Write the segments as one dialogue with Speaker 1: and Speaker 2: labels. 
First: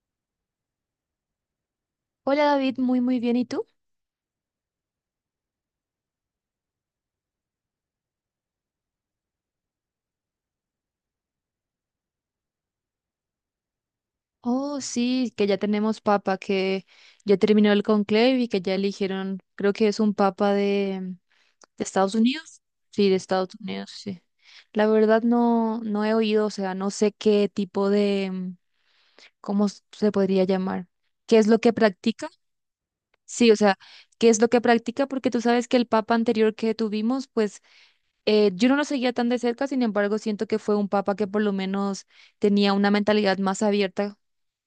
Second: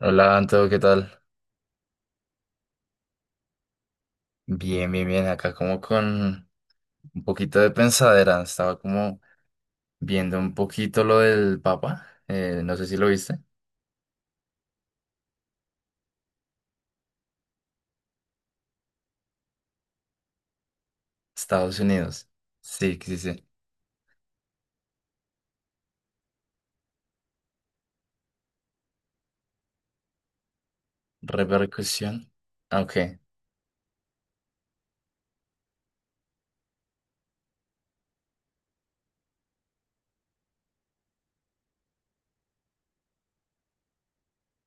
Speaker 1: Hola, Anto, ¿qué tal?
Speaker 2: Hola, David, muy muy bien. ¿Y tú?
Speaker 1: Bien, bien, bien. Acá como con un poquito de pensadera. Estaba como viendo un poquito lo del Papa. No sé si lo viste.
Speaker 2: Oh, sí, que ya tenemos papa, que ya terminó el conclave y que ya eligieron, creo que es un papa de,
Speaker 1: Estados
Speaker 2: de Estados
Speaker 1: Unidos.
Speaker 2: Unidos.
Speaker 1: Sí,
Speaker 2: Sí, de
Speaker 1: sí, sí.
Speaker 2: Estados Unidos, sí. La verdad no, no he oído, o sea, no sé qué tipo de, ¿cómo se podría llamar? ¿Qué es lo que practica?
Speaker 1: Repercusión. Ah, Ok.
Speaker 2: Sí, o sea, ¿qué es lo que practica? Porque tú sabes que el papa anterior que tuvimos, pues yo no lo seguía tan de cerca, sin embargo, siento que fue un papa que por lo menos tenía una mentalidad más abierta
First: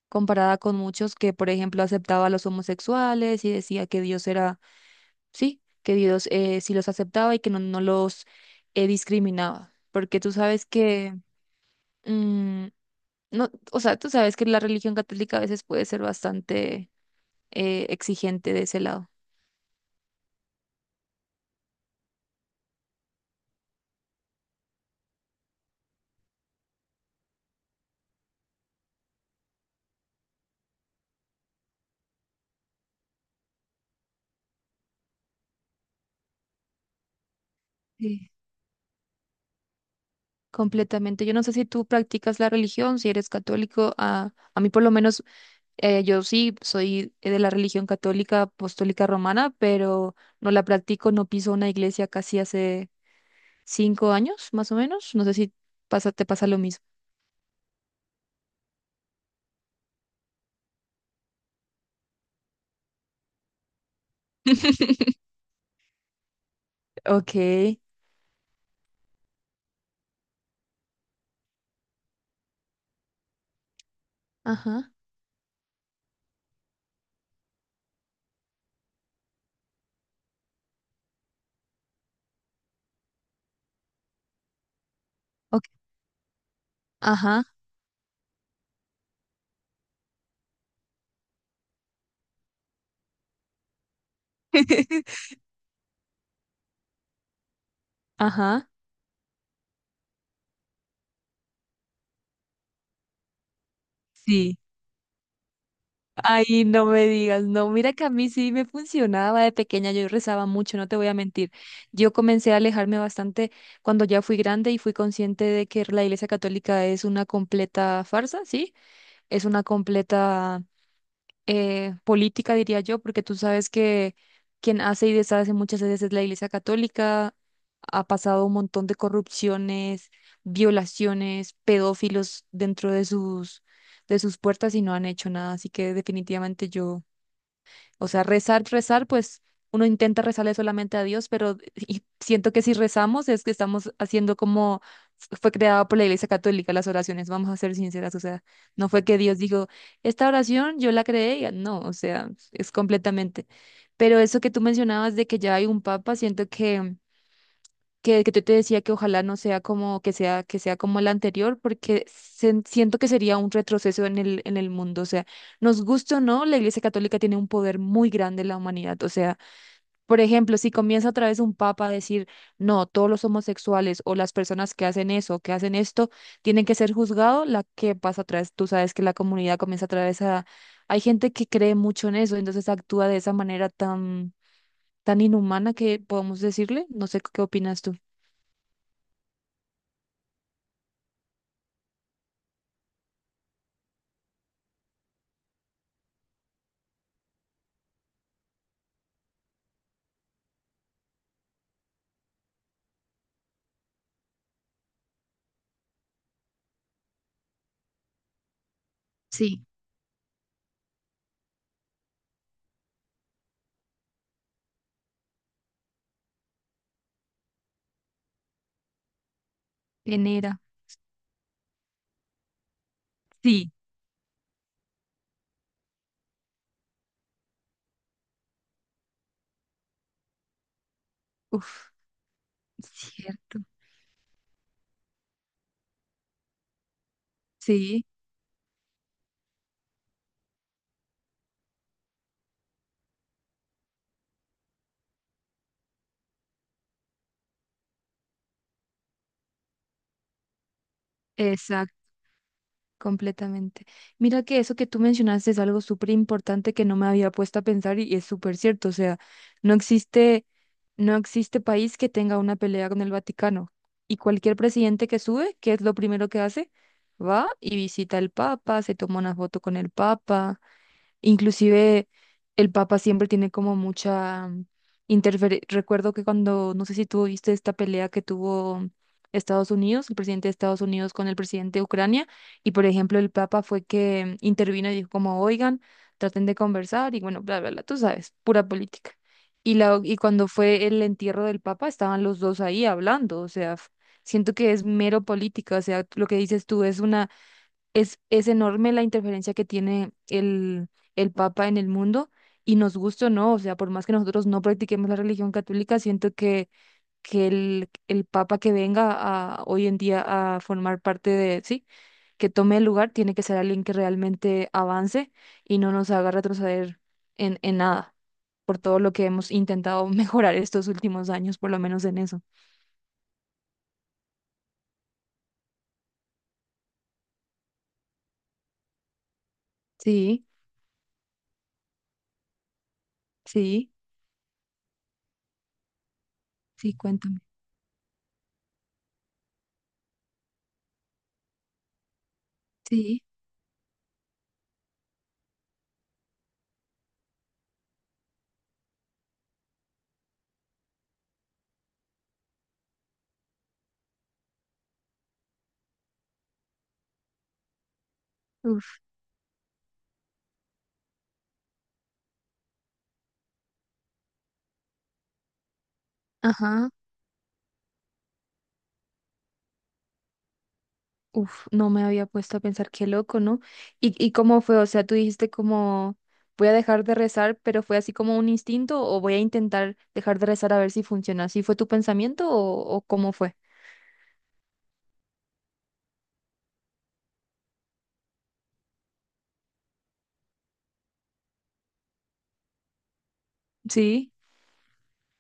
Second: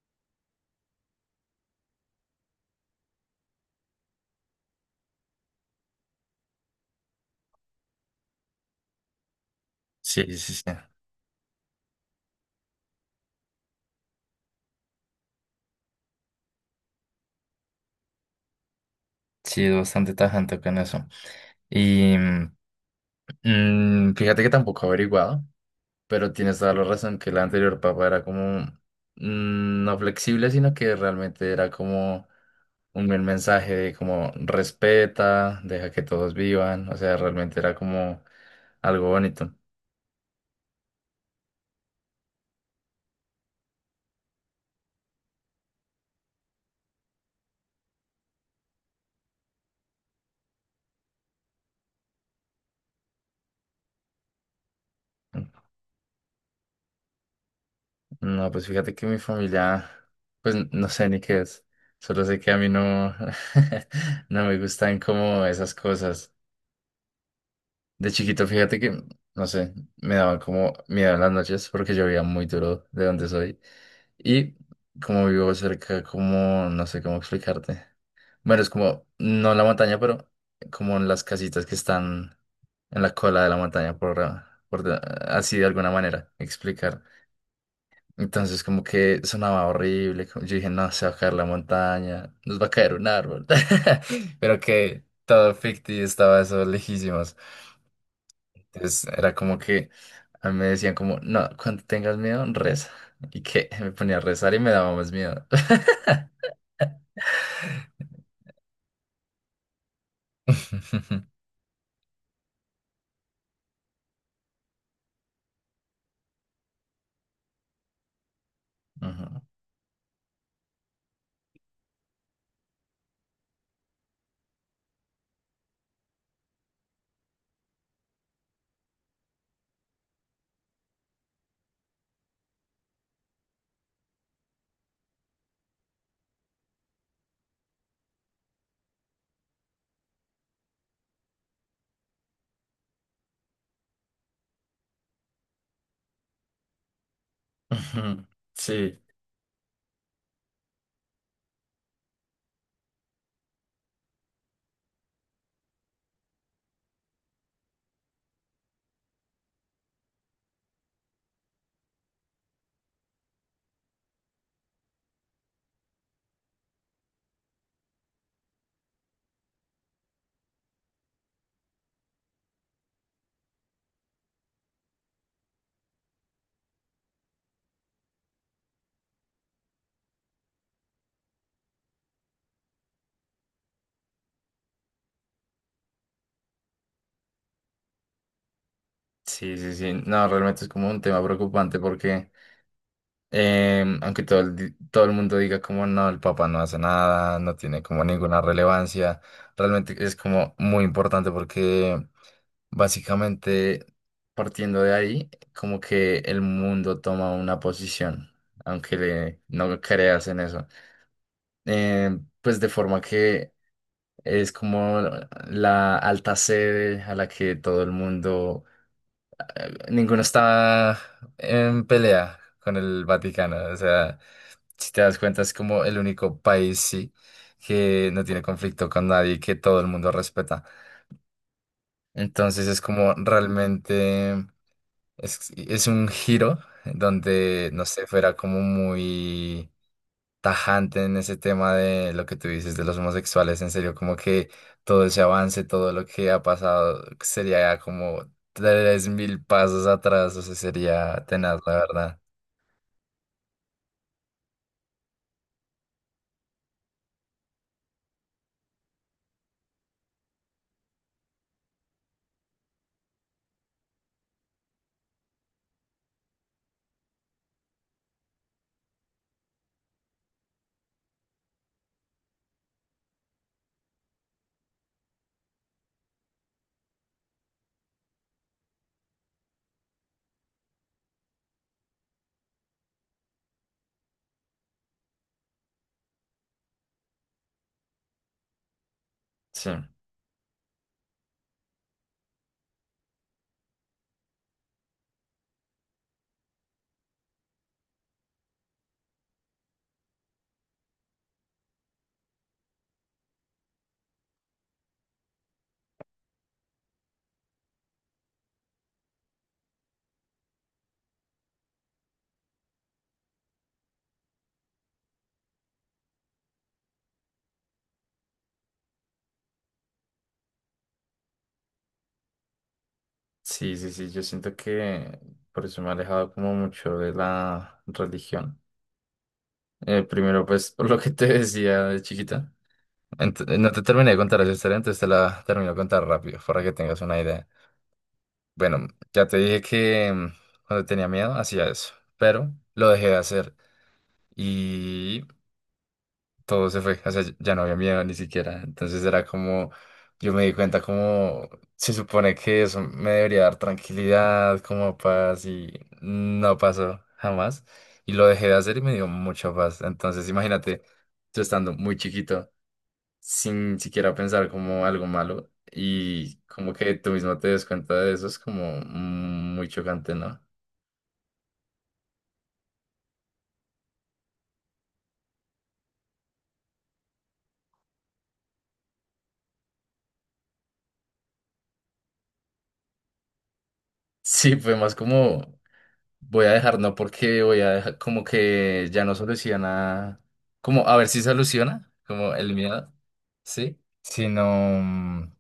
Speaker 2: comparada con muchos que, por ejemplo, aceptaba a los homosexuales y decía que Dios era, sí, que Dios sí los aceptaba y que no, no los discriminaba, porque
Speaker 1: Sí,
Speaker 2: tú
Speaker 1: sí, sí.
Speaker 2: sabes que, mm, no, o sea, tú sabes que la religión católica a veces puede ser bastante exigente de ese lado.
Speaker 1: Sí, es bastante tajante con eso. Y mm, Fíjate que tampoco he averiguado. Pero tienes toda la razón que el anterior papa era como no flexible, sino que realmente era como un buen mensaje de como respeta, deja que todos vivan, o sea, realmente era como
Speaker 2: Sí.
Speaker 1: algo bonito.
Speaker 2: Completamente. Yo no sé si tú practicas la religión, si eres católico, a mí por lo menos. Yo sí soy de la religión católica apostólica romana, pero no la practico, no piso una iglesia casi hace 5 años, más o menos. No sé si te pasa lo mismo.
Speaker 1: No, pues fíjate que mi familia, pues no sé ni qué es, solo sé que a mí no, no me gustan como esas cosas.
Speaker 2: Ok,
Speaker 1: De chiquito, fíjate que, no sé, me daban como miedo en las noches porque llovía muy duro de donde soy. Y
Speaker 2: ajá,
Speaker 1: como vivo cerca, como, no sé cómo explicarte. Bueno, es como, no la montaña, pero como en las casitas que están en la cola de la montaña, por así
Speaker 2: ok,
Speaker 1: de alguna manera explicar.
Speaker 2: ajá,
Speaker 1: Entonces como que sonaba horrible, yo dije, no, se va a caer la montaña, nos va a caer un árbol. Pero que todo ficti estaba eso lejísimos.
Speaker 2: ajá,
Speaker 1: Entonces era como que a mí me decían como, no, cuando tengas miedo, reza. Y que me ponía a rezar
Speaker 2: sí.
Speaker 1: y me daba más miedo.
Speaker 2: Ay, no me digas, no, mira que a mí sí me funcionaba de pequeña, yo rezaba mucho, no te voy a mentir. Yo comencé a alejarme bastante cuando ya fui grande y fui consciente de que la Iglesia Católica es una completa farsa, ¿sí?
Speaker 1: Ujú,
Speaker 2: Es una completa política, diría yo, porque tú sabes que quien hace y deshace muchas veces es la Iglesia Católica, ha pasado un montón de corrupciones, violaciones, pedófilos dentro de sus puertas y no han hecho nada, así que definitivamente yo, o sea, rezar, rezar, pues uno intenta rezarle solamente a Dios, pero y siento que si rezamos es que estamos haciendo como fue creado por la Iglesia Católica las oraciones, vamos a ser sinceras, o
Speaker 1: ujú.
Speaker 2: sea, no
Speaker 1: Sí,
Speaker 2: fue que Dios dijo, esta oración yo la creé, no, o sea, es completamente. Pero eso que tú mencionabas de que ya hay un papa, siento que que yo te decía que ojalá no sea como que sea como la anterior porque siento que sería un retroceso en el mundo, o sea, nos guste o no, la Iglesia Católica tiene un poder muy grande en la humanidad, o sea, por ejemplo, si comienza otra vez un papa a decir, "No, todos los homosexuales o las personas que hacen eso, que hacen esto, tienen que ser juzgados", la que pasa otra vez, tú sabes que la comunidad comienza otra vez a hay gente que cree mucho en eso, entonces actúa de esa manera tan tan inhumana que podemos decirle, no sé qué opinas tú.
Speaker 1: sí, sí, sí. No, realmente es como un tema preocupante porque aunque todo el mundo diga como no, el Papa no hace nada, no tiene como ninguna relevancia, realmente es como muy importante porque básicamente partiendo de ahí, como que el mundo toma una posición, aunque
Speaker 2: Sí.
Speaker 1: no creas en eso. Pues de forma que es como la alta sede a la que todo el mundo ninguno
Speaker 2: Genera.
Speaker 1: está en pelea con el Vaticano.
Speaker 2: Sí.
Speaker 1: O sea, si te das cuenta, es como el único país, sí, que no tiene conflicto con nadie, y que todo el mundo respeta.
Speaker 2: Uf,
Speaker 1: Entonces es como
Speaker 2: cierto.
Speaker 1: realmente es un giro donde, no
Speaker 2: Sí,
Speaker 1: sé, fuera como muy tajante en ese tema de lo que tú dices de los homosexuales, en serio, como que todo ese avance, todo lo que ha pasado, sería como 3.000 pasos atrás, o sea, sería tenaz, la
Speaker 2: exacto,
Speaker 1: verdad.
Speaker 2: completamente. Mira que eso que tú mencionaste es algo súper importante que no me había puesto a pensar y es súper cierto. O sea, no existe, no existe país que tenga una pelea con el Vaticano. Y cualquier presidente que sube, ¿qué es lo primero que hace? Va y visita al Papa, se toma una foto con el Papa. Inclusive el Papa siempre tiene como mucha interferencia. Recuerdo que cuando, no sé si tú viste esta pelea que tuvo Estados Unidos, el presidente de Estados Unidos con el presidente de Ucrania, y por ejemplo el Papa fue que intervino y dijo como, oigan, traten de conversar y bueno, bla, bla, bla, tú sabes, pura política.
Speaker 1: Sí,
Speaker 2: Y cuando fue el entierro del Papa, estaban los dos ahí hablando, o sea, siento que es mero política, o sea, lo que dices tú es es enorme la interferencia que tiene el Papa en el mundo y nos gusta o no, o sea, por más que nosotros no practiquemos la religión católica, siento que el Papa que venga hoy en día a formar parte de, sí, que tome el lugar, tiene que ser alguien que realmente avance y no nos haga retroceder en, nada, por todo lo que hemos intentado mejorar estos últimos años, por lo menos en eso.
Speaker 1: sí, sí, sí, yo siento que por eso me he alejado como mucho de la religión. Primero,
Speaker 2: Sí,
Speaker 1: pues, por lo que te decía de chiquita. No te
Speaker 2: sí,
Speaker 1: terminé de contar esa historia, entonces te la termino de contar rápido para que
Speaker 2: sí,
Speaker 1: tengas una
Speaker 2: cuéntame.
Speaker 1: idea. Bueno, ya te dije que cuando tenía miedo hacía eso, pero lo dejé de
Speaker 2: Sí,
Speaker 1: hacer y todo se fue, o sea, ya no había miedo ni siquiera. Entonces era como, yo me di cuenta como se supone que eso me debería dar tranquilidad, como paz y no pasó jamás. Y lo dejé de hacer y me
Speaker 2: uf,
Speaker 1: dio mucha paz. Entonces imagínate, yo estando muy chiquito sin siquiera pensar como algo malo y como
Speaker 2: ajá.
Speaker 1: que tú mismo te des cuenta de eso es como muy chocante, ¿no?
Speaker 2: Uf, no me había puesto a pensar, qué loco, ¿no? ¿Y cómo fue? O sea, tú dijiste como, voy a dejar de rezar, pero fue así como un instinto o voy a intentar dejar de rezar a ver si funciona. ¿Así fue tu pensamiento o cómo fue?
Speaker 1: Sí, fue más como voy a dejar, no porque voy a dejar, como que ya no soluciona, como a ver si soluciona, como el miedo, ¿sí?
Speaker 2: Sí,
Speaker 1: Sino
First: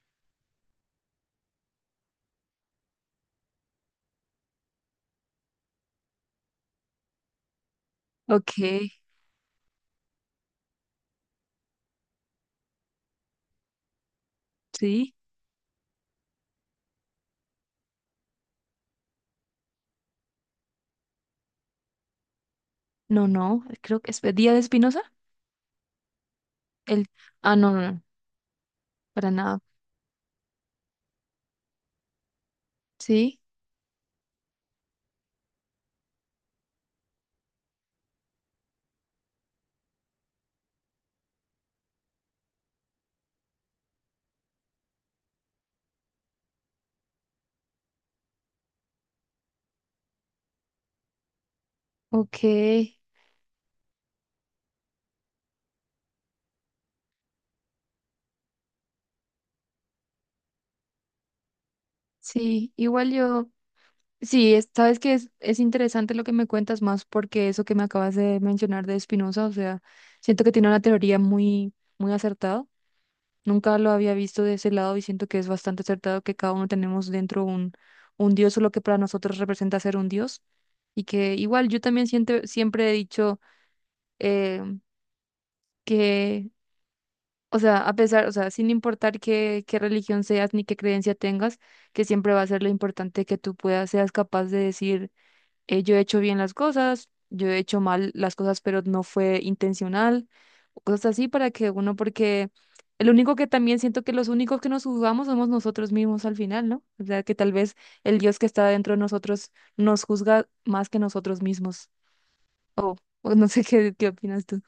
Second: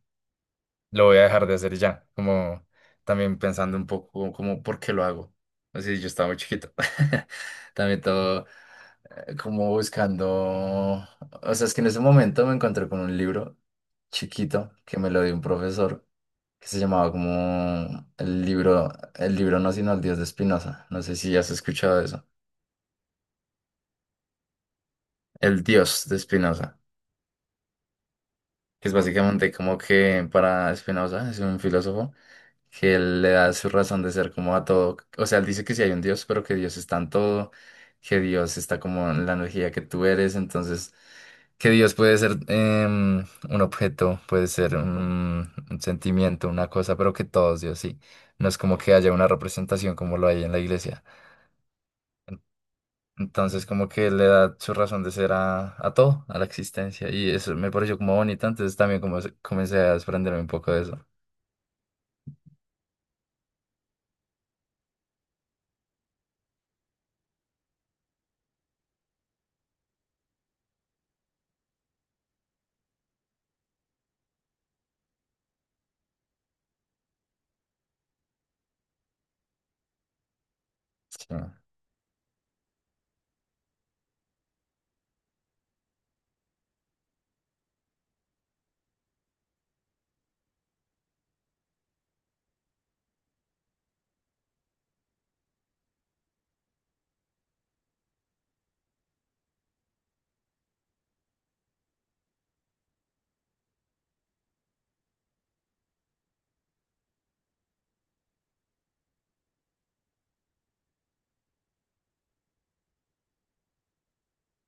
Speaker 1: lo voy a dejar de hacer ya, como también pensando un poco como por qué lo hago. Así yo estaba muy chiquito. También todo
Speaker 2: ok,
Speaker 1: como buscando, o sea, es que en ese momento me encontré con un libro chiquito que me
Speaker 2: sí,
Speaker 1: lo dio un profesor que se llamaba como el libro no, sino el Dios de Spinoza. No sé si has escuchado eso.
Speaker 2: no, no, creo que es Día de Espinosa.
Speaker 1: El Dios de Spinoza,
Speaker 2: El... Ah, no, no, no,
Speaker 1: que es
Speaker 2: para
Speaker 1: básicamente
Speaker 2: nada.
Speaker 1: como que para Spinoza es un filósofo que él le
Speaker 2: Sí,
Speaker 1: da su razón de ser como a todo. O sea, él dice que sí hay un Dios, pero que Dios está en todo, que Dios está como en la energía que tú eres, entonces que Dios puede ser un objeto, puede ser un sentimiento, una cosa, pero que todo es Dios, sí. No es como que haya una representación como lo hay en la iglesia.
Speaker 2: ok,
Speaker 1: Entonces como que le da su razón de ser a todo, a la existencia, y eso me pareció como bonito, entonces también como comencé a desprenderme un poco de eso.
Speaker 2: sí, igual yo. Sí, sabes que es interesante lo que me cuentas más porque eso que me acabas de mencionar de Spinoza, o sea, siento que tiene una teoría muy, muy acertada. Nunca lo había visto de ese lado y siento que es bastante acertado que cada uno tenemos dentro un Dios o lo que para nosotros representa ser un Dios. Y que
Speaker 1: Sí.
Speaker 2: igual yo también siento, siempre he dicho eh, que, o sea, a pesar, o sea, sin importar qué religión seas ni qué creencia tengas, que siempre va a ser lo importante que tú puedas, seas capaz de decir yo he hecho bien las cosas, yo he hecho mal las cosas, pero no fue intencional, o cosas así para que uno, porque el único que también siento que los únicos que nos juzgamos somos nosotros mismos al final, ¿no? O sea, que tal vez el Dios que está dentro de nosotros nos juzga más que nosotros mismos, o o no sé qué opinas tú.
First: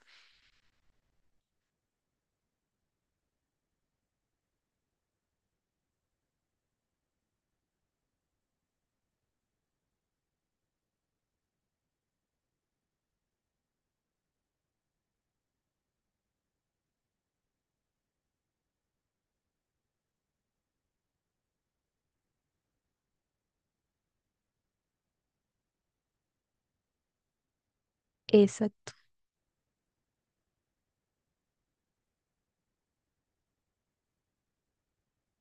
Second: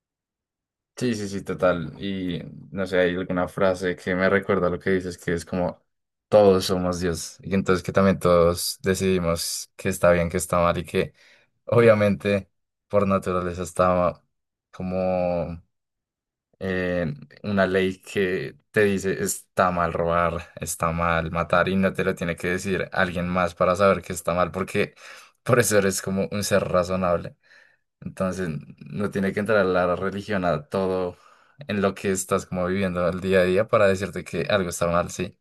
Speaker 1: Sí, sí, sí, total. Y no sé, hay alguna frase que me recuerda lo que dices, que es como todos somos Dios. Y entonces que también todos decidimos que está bien, que está mal y que obviamente por naturaleza está como eh, una ley que te dice está mal robar, está mal matar y no te lo tiene que decir alguien más para saber que está mal porque por eso eres como un ser razonable. Entonces, no tiene que entrar la religión a todo en lo que estás como viviendo el día a día para decirte que algo está mal, sí.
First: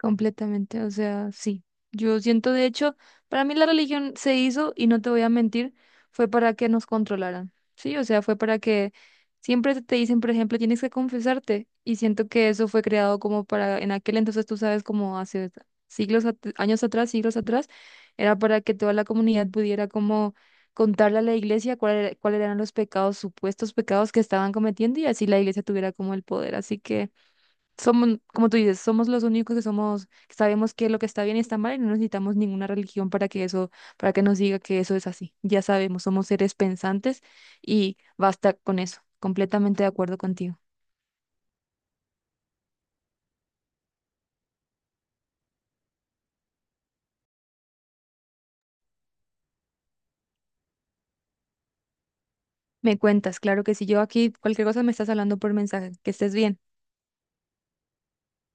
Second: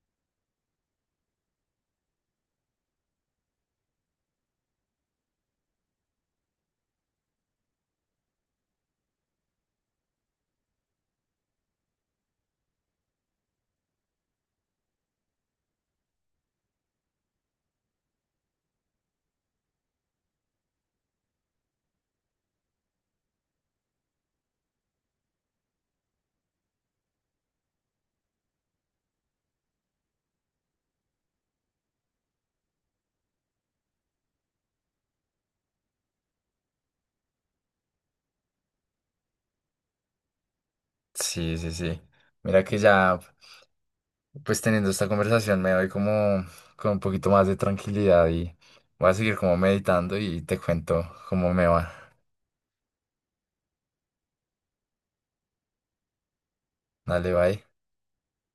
Speaker 2: Completamente, o sea, sí. Yo siento, de hecho, para mí la religión se hizo, y no te voy a mentir, fue para que nos controlaran, ¿sí? O sea, fue para que siempre te dicen, por ejemplo, tienes que confesarte, y siento que eso fue creado como para, en aquel entonces, tú sabes, como hace siglos, años atrás, siglos atrás, era para que toda la comunidad pudiera como contarle a la iglesia cuáles eran los pecados, supuestos pecados que estaban cometiendo, y así la iglesia tuviera como el poder. Así que somos, como tú dices, somos los únicos que sabemos qué es lo que está bien y está mal y no necesitamos ninguna religión para que eso, para que nos diga que eso es así. Ya sabemos, somos seres pensantes y basta con eso. Completamente de acuerdo contigo.
Speaker 1: Sí, sí, sí. Mira que ya, pues teniendo esta conversación me doy como con un poquito más de tranquilidad y voy a seguir como meditando y te cuento cómo me va.
Speaker 2: Me cuentas, claro que si yo aquí cualquier cosa me estás hablando por mensaje. Que estés bien.
Speaker 1: Dale, bye.